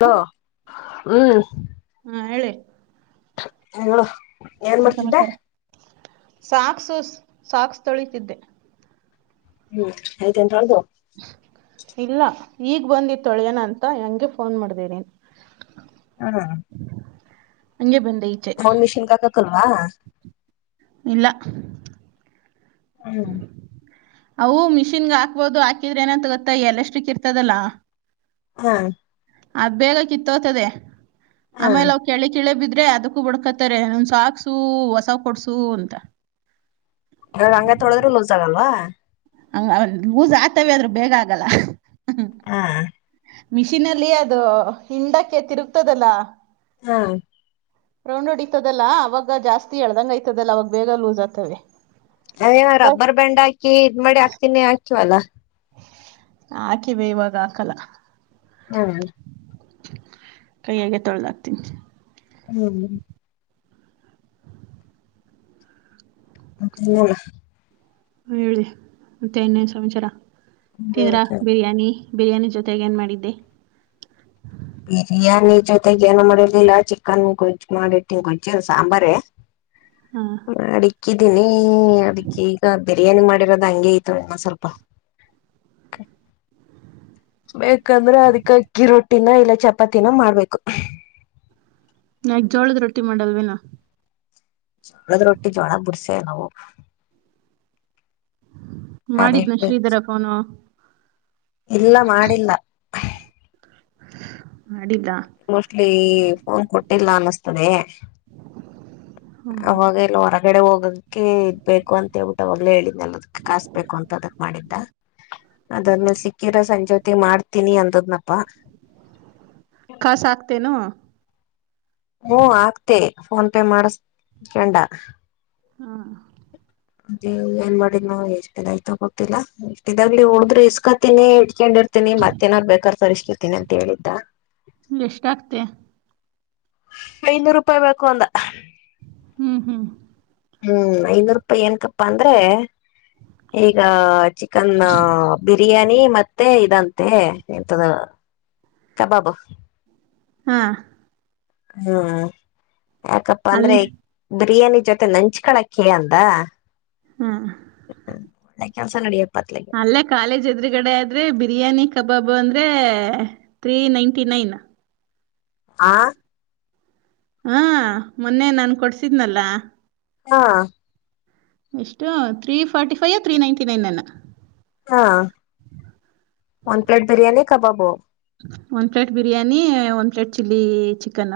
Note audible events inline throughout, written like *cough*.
ಹ ಹ್ಮ್ ಹಾ ಹೇಳಿ ಎ ಇನ್ನೇನ್ ಸಮಾಚಾರ ಸಾಕ್ಸು ಸಾಕ್ಸ್ ತೊಳೀತಿದ್ದೆ ಹ್ಮ್ ಹೈತನ ತೊಳದು ಇಲ್ಲ ಈಗ್ ಬಂದಿತ್ತೊಳ್ಯನ ಅಂತ ಹೆಂಗೆ ಫೋನ್ ಮಾಡ್ದೇರಿ ಹಂಗೆ ಬನ್ನ ಫೋನ್ ಮಿಷನ್ಗಾಕಕಿಲ್ವಾ ಇಲ್ಲ ಹ್ಮ್ ಅವು ಮಿಷಿನ್ಗೆ ಹಾಕ್ಬೋದು ಹಾಕಿದ್ರೆ ನಂತ ಗೊತ್ತ ಎಲಾಸ್ಟಿಕ್ ಇರ್ತದಲ್ಲ ಹಾ ಅದ್ ಬೇಗ ಕಿತ್ತ ಹೋತದೆ ಆಮೇಲೆ ಅವ್ ಕೆಳ ಕಿಳೆ ಬಿದ್ದ ್ರೆ ಅದಕ್ಕೂ ಬುಡ್ಕತ್ತಾರೆ ನನ್ ಸಾಕ್ಸು ಹೊಸ ಕೊಡ್ಸು ಅಂತ ಇಗ ಹಂಗ ತೊಳದ್ರೂ ಲೂಸ್ ಆಗಲ್ವಾ ಹಂಗ ಲೂಸ್ ಆಗ್ತವ ಆದ್ರೂ ಬೇಗ ಆಗಲ್ಲ ಹಾ ಮಿಷೀನ್ಲ್ಲಿ ಅದು ಹಿಂಡಕ್ಕೆ ತಿರುಗ್ತದಲ್ಲ ಹಾ ರೌಂಡುಡಿತದಲಾ ಅವಾಗ ಜಾಸ್ತಿ ಅಳ್ದಂಗ ಐತದಲ್ಲ ಅವಾಗ ಬೇಗ ಲೂಸ್ ಆಗ್ತವೆ ಅಯ ಬಸ್ ರಬ್ಬರ್ ಬ್ಯಾಂಡ್ ಹಾಕಿ ಇದ್ ಮಾಡಿ ಹಾಕ್ತೀನಿ ಹಾಕಿವಲ್ಲಾ ಹಾಕಿವ ಇವಾಗ ಹಾಕಲ್ಲ ಹ್ಮ ಕೈಯಗೆ ತೊಳ್ದಾಗ್ತೀನಿ ಹ್ಮ್ ಅ ಹೇಳಿ ಮತ್ತೆ ಇನ್ನೇನ್ ಸಂಚಾರ ತಿಂದ್ರಾ ಬಿರಿಯಾನಿ ಬಿರಿಯಾನಿ ಜೊತೆಗೆ ಏನ್ ಮಾಡಿದ್ದೆ ಬಿರಿಯಾನಿ ಜೊತೆಗ್ ಏನ ಮಾಡಿರ್ದಿಲ್ಲ ಚಿಕನ್ ಗಜು ಮಾಡಿರ್ತನ್ ಗಜ್ಜಿನ್ ಸಾಂಬಾರ ಹಾಂ ಅಡಕ್ಕಿದ್ದೀನಿ ಅಡಿಕಿ ಈಗ ಬಿರಿಯಾನಿ ಮಾಡಿರೋದು ಹಂಗಗೆ ಇನ್ನೂ ಸ್ವಲ್ಪ ಯಾಕಂದ್ರೆ ಅದಕ್ಕೆ ಅಕ್ಕಿ ರೊಟ್ಟಿನ ಇಲ್ಲ ಚಪಾತಿನ ಮಾಡ್ಬೇಕು ನಾಕ್ ಜೋಳದ ರೊಟ್ಟಿ ಮಾಡಲ್ವೇನಾ ಜೋಳದ್ ರೊಟ್ಟಿ ಜೋಳದ ಬುರ್ಸೆ ನಾವು ಮಾಡಿದ್ನ ಅದಿಟ್ಟು ಶ್ರೀಧರಪ ಫೋನು ಇಲ್ಲ ಮಾಡಿಲ್ಲ ಮಾಡಿದ ಮೋಸ್ಟ್ಲಿ ಫೋನ್ ಕೊಟ್ಟಿಲ್ಲ ಅನ್ನಿಸ್ತದೆ ಹಾ ಅವಾಗ ಇಲ್ಲ ಹೊರಗಡೆ ಹೋಗಕ್ಕೆ ಬೇಕು ಅಂತ ಹೇಳ್ಬಿಟ್ಟ ಅವಾಗಲೇ ಹೇಳಿದ್ದಲ್ಲದಕ್ ಕಾಸ್ ಬೇಕು ಅಂತ ಅದಕ್ ಮಾಡಿದ್ದ ಅದಾದ್ಮೇಲೆ ಸಿಕ್ಕಿರೋ ಸಂಜೆ ಹೊತ್ತಿಗೆ ಮಾಡ್ತೀನಿ ಅಂದದ್ನಪ್ಪಾ ಕಾಸಾಗ್ತೆನೋ ಹ್ಮ ಆಕ್ದೆ ಫೋನ್‌ಪೇ ಮಾಡಿಸ್ಕೊಂಡಾ ಹಾ ಅದೇ ಏನ್ ಮಾಡಿದ್ನೋ ಎಷ್ಟ್ ದಿನ ಅಯ್ತೋ ಗೊತ್ತಿಲ್ಲಾ ಎಷ್ಟ ಇದಾಗಲಿ ಉಳುದ್ರೆ ಇಸ್ಕತಿನಿ ಇತ್ಕೊಂಡಿರ್ತಿನಿ ಕೊಂಡಿರ್ತನಿ ಮತ್ತೆೇನಾರ್ ಬೇಕಾರ್ ತರಸ್ಕಾತೀನಿ ಅಂತ ಹೇಳಿದ್ದ ಎಷ್ಟ್ ಅಕ್ದೆ ಐನೂರು ರೂಪಾಯಿ ಬೇಕು ಅಂದ ಹ್ಮ್ ಹ್ಮ್ ಹ್ಮ್ ಐನೂರು ರೂಪಾಯಿ ಏನಕಪ್ಪಾ ಅಂದ್ರೆ ಈಗ ಚಿಕನ್ ಬಿರಿಯಾನಿ ಮತ್ತೆ ಇದಂತೆ ಎಂತದ ಕಬಾಬು ಹ್ಮ್ ಹ್ಮ ಯಾಕಪ್ಪ ಅಂದ್ರೆ ಅಲ್ಲೇ ಬಿರಿಯಾನಿ ಜೊತೆ ನಂಚ್ಕಳಕ್ಕೆ ಅಂದ ಹ್ಮ್ ಕೆಲಸ ನಡೆಯುತ್ತೆ ಅಲ್ಲೇ ಕಾಲೇಜ್ ಎದುರುಗಡೆ ಆದ್ರೆ ಬಿರಿಯಾನಿ ಕಬಾಬು ಅಂದ್ರ ಅದೆ ತ್ರಿ ನೈಟಿ ನೈನ್ ಆ ಹಾ ಮೊನ್ನೆ ನಾನ್ ಕೊಡ್ಸಿದ್ನಲ್ಲ ಹಾ ಎಷ್ಟು three forty five three ninety ನೈನ್ನ ಹಾ ಒನ್ ಪ್ಲೇಟ್ ಬಿರಿಯಾನಿ ಕಬಾಬು ಒಂದ್ ಪ್ಲೇಟ್ ಬಿರಿಯಾನಿ ಒಂದ್ ಪ್ಲೇಟ್ ಚಿಲ್ಲಿ ಚಿಕನ್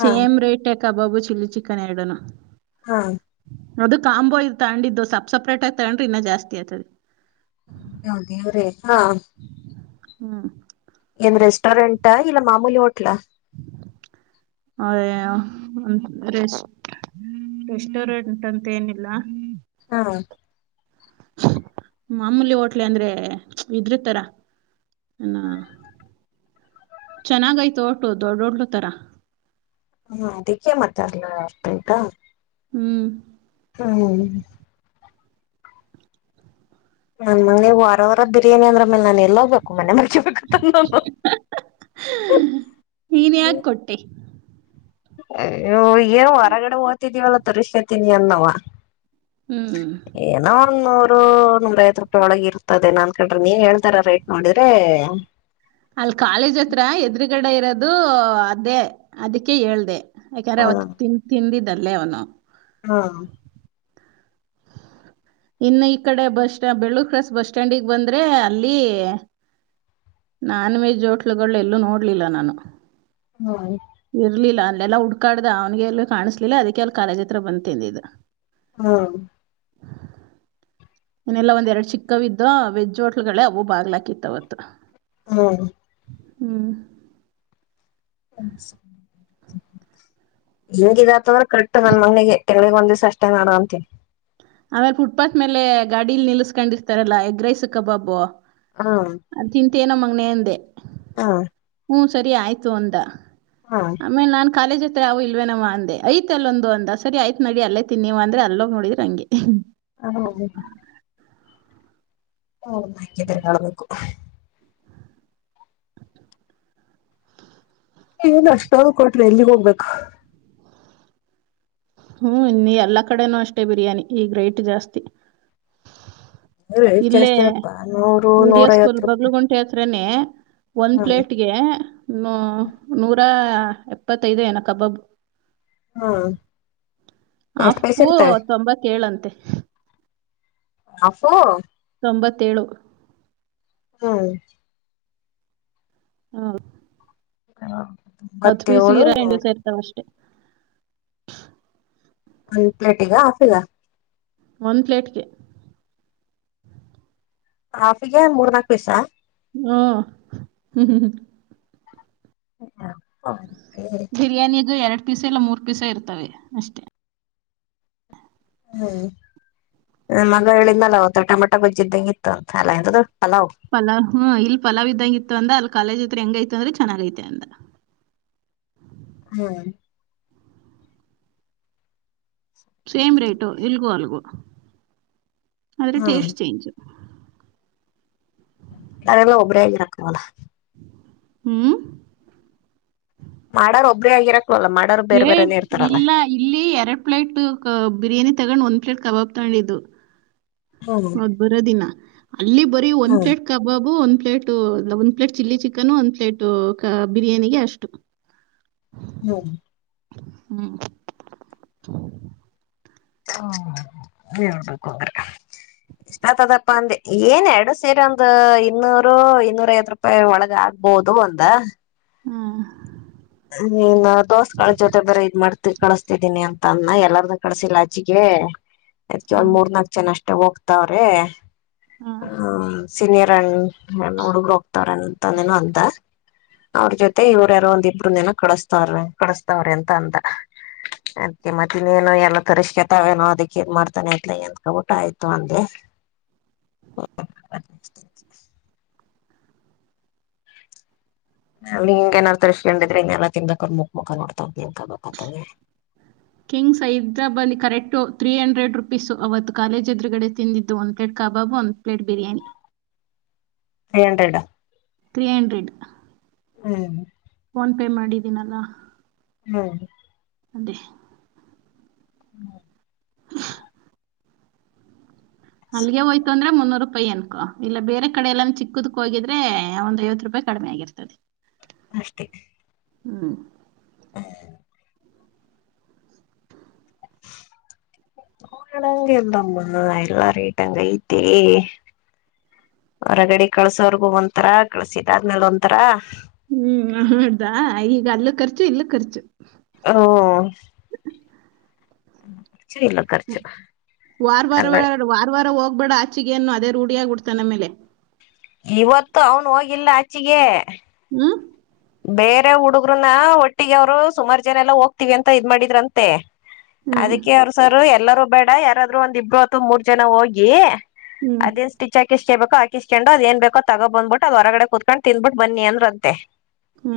ಹಾ ಸೇಮ್ ರೇಟ್ ಕಬಾಬು ಚಿಲ್ಲಿ ಚಿಕನ್ ಎರಡನು ಹಾ ಅದು ಕಾಂಬೋ ಇ ತಗೊಂಡಿದ್ದು ಸಪ್ ಸಪ್ರೇಟ್ ಆಗಿ ತಗೊಂಡ್ರೆ ಇನ್ನ ಜಾಸ್ತಿ ಆಯ್ತುದೆ ಅಯ್ಯೋ ದೇವ್ರೆ ಹಾ ಹ್ಮ್ ಏನ್ ರೆಸ್ಟೋರೆಂಟ್ ಹಾ ಇಲ್ಲ ಮಾಮೂಲಿ ಹೋಟ್ಲ ಅದೇ ರೆಸ್ಟ್ ರೆಸ್ಟೋರೆಂಟ್ ಅಂತ ಏನಿಲ್ಲ ಹಾ ಮಾಮೂಲಿ ಹೋಟ್ಲೆ ಅಂದ್ರೆ ಇದೃತರ ಏನೋ ಚೆನ್ನಾಗೈತು ಹೊಟ್ಲು ದೊಡ್ದ್ ಹೊಟ್ಲು ತರ ಹ್ಮ ಅದಿಕ್ಕೆ ಮಾತಾರ್ಲ್ಲ ಅಷ್ಟ ಊಟ ಹ್ಮ್ ಹ್ಮ ಹ ನನ್ ಮಗನಿಗೆ ವಾರ ವಾರ ಬಿರಿಯಾನಿ ಅಂದ್ರೆ ಅಮೇಲ್ ನಾನ್ ಎಲ್ ಹೋಗ್ಬೇಕು ಮನೆ ಮಾರ್ಕೊಂಬೇಕಾಯಿತದೆ ನಾನು ನೀನು ಯಾಕೆ ಕೊಟ್ಟೆ ಅಯ್ಯೋ ಏನು ಹೊರಗಡೆ ಓತಿದೀವಲ್ಲ ತರಿಸ್ಕೊತೀನಿ ಅದ್ನವ ಹ್ಞೂ ಏನೋ ಒಂದ್ ನೂರ್ ನೂರು ನೂರ್ ಐವತ್ ರೂಪಾಯಿ ಒಳಗ ಇರ್ತದೇನ ಅನ್ಕೊಂಡ್ರಿ ನೀನ್ ಹೇಳ್ತಾಇರೋ ರೇಟ್ ನೋಡಿದ್ರೆ ಅಲ್ ಕಾಲೇಜ್ ಹತ್ರ ಎದುರುಗಡೆ ಇರೋದು ಅದೇ ಅದಕ್ಕೆ ಹೇಳ್ದೆ ಯಾಕೆ ಹ ಅಂದ್ರೆ ಅವತ್ ತಿನ್ ತಿಂದಿದ್ದಲ್ಲೇ ಅವನು ಹಾ ಇನ್ನು ಈ ಕಡೆ ಬಸ್ ಸ್ಟಾ್ ಬೆಳ್ಳೂರ್ ಕ್ರಾಸ್ ಬಸ್ ಸ್ಟ್ಯಾಂಡಿಗೆ ಬಂದ್ರೆ ಅಲ್ಲಿ ನಾನ್ ವೆಜ್ ಹೋಟ್ಲುಗಳೆಲ್ಲೂ ನೋಡ್ಲಿಲ್ಲ ನಾನು ಹಾ್ *unintelligible* ಇರ್ಲಿಲ್ಲ ಅಲ್ಲೆಲ್ಲಾ ಹುಡ್ಕಾಡ್ದ ಅವನ್ಗೆ ಎಲ್ಲು ಕಾಣಿಸ್ಲಿಲ್ಲ ಅದಕ್ಕೆ ಅಲ್ಲಿ ಕಾಲೇಜ್ ಹತ್ರ ಬಂದ್ ತಿಂದಿದ್ದು ಹ್ಮ್ ಇನ್ನೆಲ್ಲಾ ಒಂದ್ ಎರಡ್ ಚಿಕ್ಕವಿದ್ದೋ ವೆಜ್ ಹೋಟ್ಲುಗಳೇ ಅವು ಬಾಗ್ಲಾಕಿತ್ ಅವತ್ ಹ್ಮ್ ಹ್ಮ್ ಹೆಂಗತಂದ್ರೆ ಕರೆಕ್ಟ್ ನನ್ ಮನೆಣಗೆ ಗಳಿಗ್ ಒಂದವ್ಸ ಅಷ್ಟೇ ನಡ ಅಂತಿ ಆಮೇಲೆ ಫುಟ್ಪಾತ್ ಮೇಲೆ ಗಾಡಿಲ್ ನಿಲ್ಲಸ್ಕೊಂಡಿರ್ತಾರಲ್ಲಾ ಎಗ್ರೈಸು ಕಬಾಬು ಹಾ ಏನೋ ಮಗನೇಂದೆ ಹಾ ಹ ಸರಿ ಆಯ್ತು ಅಂದ ಆಮೇ ನ ಕಾಲೇಜ್ ಹತ್ರ ಅವವು ಇಲ್ವೇ ನವ ಅಂದೆ ಐ್ತ ಅಲ್ಲೊಂದು ಅಂದ ಸರಿ ಯ್ತ್ ನಡಿ ಅಲ್ಲೇ ತಿನ್ನಿ ನೀವ ಅಂದ್ರೆ ಅಲ್ಲೋಗ ನೋಡ್ರ ಹಂಗೆ ಹ ಹೌದು ಹ ನ ಹಳ್ಬೇಕು ಏನ್ ಅಷ್ಟಾದ ಕೊಟ್ರಿ ಎಲ್ಲಿಗೆ ಹೋಗ್ಬೇಕು ಹ್ಮ್ ಇ ಎಲ್ಲಾ ಕಡೆನೂ ಅಷ್ಟೇ ಬಿರಿಯಾನಿ ಈಗ ರೇಟ್ ಜಾಸ್ತಿ ರೇಟ್ ಇಲ್ಲೇ ಜಾಸ್ತಿನಪ್ಪಾ ನೂರು ವಿಡಿಯೋ ಸ್ಕೂಲ್ ನೂರೈವತ್ತು ರೂಪಾಯಿ ಬಗ್ಲು ಗುಂಟೆ ಹತ್ರ ಒನ್ ಹ್ಮ್ ಪ್ಲೇಟ್ಗೆ ನೂರ ಎಪ್ಪತ್ತೈದು ಕಬಾಬ್ ಹಾ ಅಪ್ಪೂ ತಂಬಾ ಕೇಳಂತೆ ಆಫು ತೊಂಬತ್ತೇಳು ಹಾ ಹ್ಮ ಹ ತೊಂಬತ್ತೇಳೇಳು ನೂರು ಎಂಟು ಸೇರ್ತಾವ ಅಷ್ಟೇ ಒಂದ್ ಪ್ಲೇಟ್ಗ ಹಾಫ್ಗ ಒಂದು ಪ್ಲೇಟ್ಗೆ ಹಾಫಿಗೆ ಮೂರ್ನಾಕು ಪೀಸ ಹ ಹ್ಮ್ ಹ್ಮ್ ಹ್ಮ ಹ ಹ ಬಿರಿಯಾನಿಗು ಎರಡ್ ಪೀಸ ಇಲ್ಲ ಮೂರ್ ಪೀಸ ಇರ್ತವೆ ಅಷ್ಟೆ ಹ್ಮ್ ಮಗ ಹೇಳಿಂದಲ್ಲ ಅವತ್ತು ಟಮಾಟೊ ಗೊಜ್ಜಿದ್ದಂಗ ಇತ್ತು ಅಂತ ಅಲ ಎದು ಪಲಾವ್ ಇಲ್ಲಿ ಪಲಾವ್ಗ ಇತ್ತು ಅಂದ ಅಲ್ಲಿ ಕಾಲೇಜ್ ಇದ್ರ ಹೆಂಗೈಐತ್ ಅಂದ್ರೆ ಚೆನ್ನಾಗೈತೆ ಅಂದ ಹ್ಮ್ ಸೇಮ್ ರೇಟು ಇಲ್ಗೂ ಅಲ್ಗು ಆದರೆ ಹ್ಮ್ ಟೇಸ್ಟ್ ಚೇಂಜು ನಲ್ಲ ಒಬ್ಬರರಕಲ್ಲ ಹ್ಮ್ ಮಾಡಾರ ಒಬ್ಬ್ರೇ ಆಗಿರಕ್ ಏ ಇಲ್ಲ ಇಲ್ಲಿ ಎರಡ್ ಪ್ಲೇಟ್ ಬಿರಿಯಾನಿ ತಗೊಂಡ್ ಒಂದ ಟ್ ಕಬಾಬ್ ತಗೊಂಡಿದ್ದು ಹ್ಮ್ ಹೌದ್ ಬರೋದಿನ ಅಲ್ಲಿ ಬರೀ ಒಂದ್ ಹ್ಮ್ ಪ್ಲೇಟ್ ಕಬಾಬು ಒಂದ ಪ್ಲೇಟ ಒಂದ್ ಪ್ಲೇಟ್ ಚಿಲ್ಲಿ ಚಿಕನ್ ಒಂದ್ ಪ್ಲೇಟ್ ಬಿರಿಯಾನಿಗೆ ಅಷ್ಟು ಹ್ಮ ಹ್ಮ್ ಹ್ಮ ಹೇಳ್ಬೇಕು ಅಂದ್ರೆ ಎಷ್ಟ ಆಗ್ತದಪ್ಪ ಅಂದೆ ಏನ್ ಎರಡು ಸೇರಿ ಒಂದು ಇನ್ನೂರು ಇನ್ನೂರ ಐದ ರೂಪಾಯಿ ಒಳಗ ಆಗ್ ಬೌದು ಬಂದ ಹ್ಮ ನೀನ್ ದೋಸ್ಗಳ ಜೊತೆ ಬರ ಇದ್ ಮಾಡ್ತ ಕಳಿಸಸ್ತಿದ್ದೀನಿ ಅಂತ ಅನ್ನ ಎಲ್ಲಾರ್ನ್ನೂ ಕಳಸಿಲ್ಲಾಚಿಗೆ ಹಾ ಅದ್ಕ ಒಂದ್ ಹ್ಮ್ ಮೂರ್ನಾಾಕ ಜನ ಅಷ್ಟ ಹೋಗ್ತಾವ್ರೆ ಹ ಹ್ಮ್ ಸಿನಿಯರ್ಣ್ ಹ ಹುಡುಗ ಹೋಗ್ತವ್ರೆ ಅಂತಂದೇನ ಅಂದ ಅವ್ರ ಜೊತೆ ಇವ್ರ ಯಾರೋ ಒಂದಿಬ್ಬರು ಕಳಿಸಸ್ತಾವ್ರೆ ಕಳಿಸ್ತಾರೆ ಅಂತ ಅಂದ ಅದೆ ಮತ್ತ ಇನ್ನೇನೋ ಎಲ್ಲ ತರುಷ್ಕೃತವೇನು ಅದಕ್ಕೆ ಇದ ಮಾಡ್ತಾನೆ ಅಂತಲೆ ಆಯ್ತು ಅಂದೆ *inaudible* ಅಲ್ಲಿ ಹಿಂಗ ತರುಸ್ಕೊಂಡಿದ್ರೆ ಇದ್ರ ಇನ್ನ ಎಲ್ಲಾ ತಿನ್ಬೇಕಾದ್ರೆ ಮುಖ ಮುಖಾ ನೋಡ್ತವ kings size correct three hundred rupees ಅವತ್ತು ಕಾಲೇಜ್ ಎದುರುಗಡೆ ತಿಂದಿದ್ದು ಒಂದು ಪ್ಲೇಟ್ ಕಾಬ್ ಒಂದು plate biryani three hundred three hundred ಹ್ಮ್ ನ್ ಪೇ ಮಾಡಿದ್ದೀನಲ್ಲ ಹ್ಮ್ ಅದೇ ಹ್ಮ್ *inaudible* ಅಲ್ಲಿಗೆ ಹೋಯ್ತು ಅಂದ್ರೆ ಮುನೂರ್ ರೂಪಾಯಿ ನಕೋ ಇಲ್ಲ ಬೇರೆ ಕಡೆ ಎಲ್ಲಾನ ಚಿಕ್ಕದಕ್ ಹೋಗಿದ್ರೆ ಒಂದ್ ಐವತ್ತು ರೂಪಾಯಿ ಕಡಿಮೆ ಆಗಿರ್ತದೆ ಅಷ್ಟೇ ಹ್ಮ್ ಹೆ *inaudible* ಳಗಿಲ್ಲಮ್ಮ ಎಲ್ಲ ರೇಟಂಗ ಐತೆ ಹೊರಗಡಿ ಕಳ್ಸೋರ್ಗೂ ಒಂತರ ಕಳ್ಸಿದಾದ್ಮೇಲೆ ಒಂತರ ಹ್ಮ್ ನೋಡ್ದ ಈಗ ಅಲ್ಲು ಖರ್ಚು ಇಲ್ಲು ಖರ್ಚು ಹ್ಮ ಹ ವಾರ್ ವಾರ ಅಲ್ಲ ವಾರ ವಾರ ಹೋಗ್ಬೇಡ ಹಾಚಿಗೆನ್ನು ಅದೇ ರೂಡ್ ಬಿಡ್ತಾನಮ್ಮೇಲೆ ಇವತ್ತು ಅವನು ಹೋಗಿಲ್ಲ ಅಚಿಗೆ ಹ್ಮ್ ಬೇರೆ ಹುಡುಗ್ರುನ ಒಟ್ಟಿಗೆ ಅವ್ರು ಸುಮಾರು ಜನ ಎಲ್ಲ ಹೋಗ್ತೀವಿ ಅಂತ ಇದ್ ಮಾಡಿದ್ರಂತೆ ಹ್ಮ್ ಅದಕ್ಕೆ ಅವರ ಸರು ಎಲ್ಲಾರೂ ಬೇಡ ಯಾರಾದ್ರರು ಒಂದ್ ಇಬ್ರು ಅಥವಾ ಮೂರ್ ಜನ ಹೋಗಿ ಹ್ಮ್ ಅದೇ ಸ್ಟಿಚ್ ಕು ಹಕಿಸ್ಕೊಂಡು ಅದೇನ್ ಬೇಕೋಗೊ ತಗೋ ಬಂದ್ಬಿಟ್ ಅದ ಹೊರಗಡೆ ಕುತ್ಕೊಂಡ್ ತಿಂದು ಬಿಟ್ಟು ಬನ್ನಿ ಅಂದ್ರ ಅಂತೆ ಹ್ಮ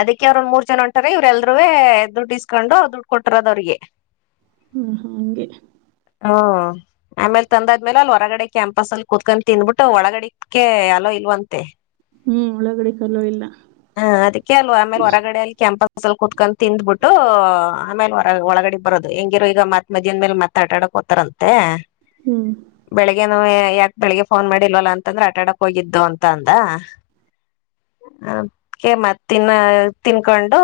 ಅದಕ್ಕೆ ಅವ್ರ ಒಂದ್ ಮೂರ್ ಜನ ಹೊಂಟರೆ ಇವರೆಲ್ರುವೇ ದುಡ್ಡು ಇಸ್ಕೊಂಡು ದುಡ್ಡು ಕೊಟ್ಟಿರೋದು ಅವ್ರಿಗೆ ಹ್ಮ್ ಹ್ಮ ಹಗೆ ಹ್ಮ್ ಆಮೇಲೆ ತಂದ ಆದ್ಮೇಲೆ ಅಲ್ಲಿ ಹೊರಗಡೆ ಕ್ಯಾಂಪಸ್ ಅಲ್ಲಿ ಕುತ್ಕೊಂಡು ತಿಂದ್ಬಿಟ್ಟು ಒಳಗಡೆಕ್ಕೆ ಅಲ್ಲೋ ಇಲ್ವಂತೆ ಹ್ಮ್ ಒಳಗಡೆ ಅಲ್ಲೋ ಇಲ್ಲ ಹಾ ಅದಕ್ಕೆ ಅಲ್ವಾ ಆಮೇಲೆ ಹೊರಗಡೆ ಅಲ್ಲಿ ಕೆಂಪಸ್ ಕ್ಲಾಸಲ್ಲಿ ಕುತ್ಕೊಂಡು ತಿಂದ್ಬಿಟ್ಟು ಆಮೇಲೆರ ಒಳಗಡೆ ಬರೋದು ಹೆಂಗಿರರು ಈಗ ಮದ್ ಮಧ್ಯಾನ ಮೇಲೆ ಮತ್ ಆಟ ಆಡಕ್ ತಾರಂತೆ ಹ್ಮ್ ಬೆಳಗ್ಗೆನುವೆ ಯಾಕೆ ಬೆಳಿಗ್ಗೆ ಫೋನ್ ಮಾಡಿ ಇಲ್ವಲ್ಲ ಅಂತಂದ್ರೆ ಆಟಾಡಕ್ ಹೋಗಿದ್ದು ಅಂತ ಅಂದ ಹ ಮತ್ ತಿನ್ನ ತಿನ್ಕೊಂಡು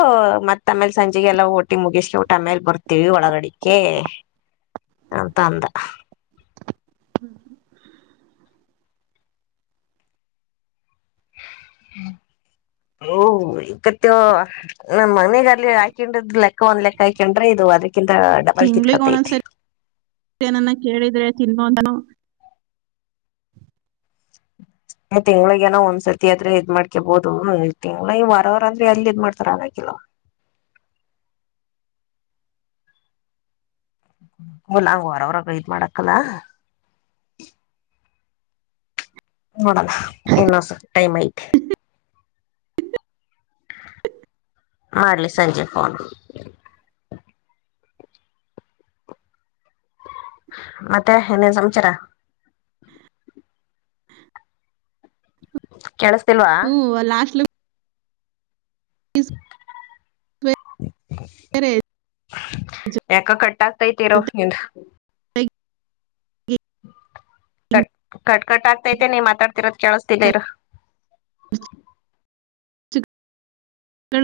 ಮತ್ ಆಮೇಲ್ ಸಂಜೆಗೆಲ್ಲ ಒಟ್ಟಿ ಮುಗಿಸ್ಕೋ ಬಿಟ್ಟು ಆಮೇಲೆ ಬರ್ತವಿ ಒಳಗಡಿಕೆ ಅಂತ ಅಂದ ಹ್ಮ ಹ್ಮ *inaudible* ಓ ಇಕತೂ *unintelligible* ನಮ್ ಮನೆಗ ಅಲ್ಲಿ ಹಾಕೊಂಡಿದ್ ಲೆಕ್ಕ ಒಂದ್ ಲೆಕ್ಕ ಹಾಕೊಂಡ್ರೆ ಇದುವಾರಿ ತಿಂಗ್ಳಿಗೆಗ್ ಒಂದೊಂದ್ಸರಿ ಏನನ್ನ ಕೇಳಿದ್ರೆ ತಿನ್ನು ಅನ್ನು *inaudible* ಇವಳಿಗೇನು ಏನ ಒಂದ್ಸರ್ತಿ ಆದ್ರೆ ಇದ್ ಮಾಡ್ಕಬಹದು ತಿಂಗಳ ಈ ವಾರವಾರ ಅಂದ್ರೆ ಅಲ್ಲಿ ಇದ್ ಮಾಡ್ತಾರ ಆಗಕ್ಕಿಲ್ಲ. *inaudible* ಹ್ಮ್ *unintelligible* ವಾರವಾರ ಇದ ಮಾಡಾಕಲ್ಲ ನೋಡೋನಾ ಇನ್ನಸ ಟೈಮ್ ಐತೆ. ಮಾಡ್ಲಿ ಸಂಜೆ ಫೋನ್. ಮತ್ತೆ ಇನ್ನೇನ ಸಮಚಾರಾ. ಕೇಳಸ್ತಿಲ್ವಾ, ಹ್ಮ್ ಲಾಸ್ಟ್ *unintelligible* ಯಾಕೋ ಕಟ್ ಆಗ್ತೈತಿರೋ ಜೊತೆಗೆ ನಿಂದ. ಹಿಂಗ್ ಕಟ್ ಕಟ್ ಕಟ್ ಆಗ್ತೈತೆ ನೀ ಮಾತಾಡ್ತಿರೋದು. ಕೆೇಳಸ್ತಿದೇ ಇರು. ಖರ್ಚು ಗಳು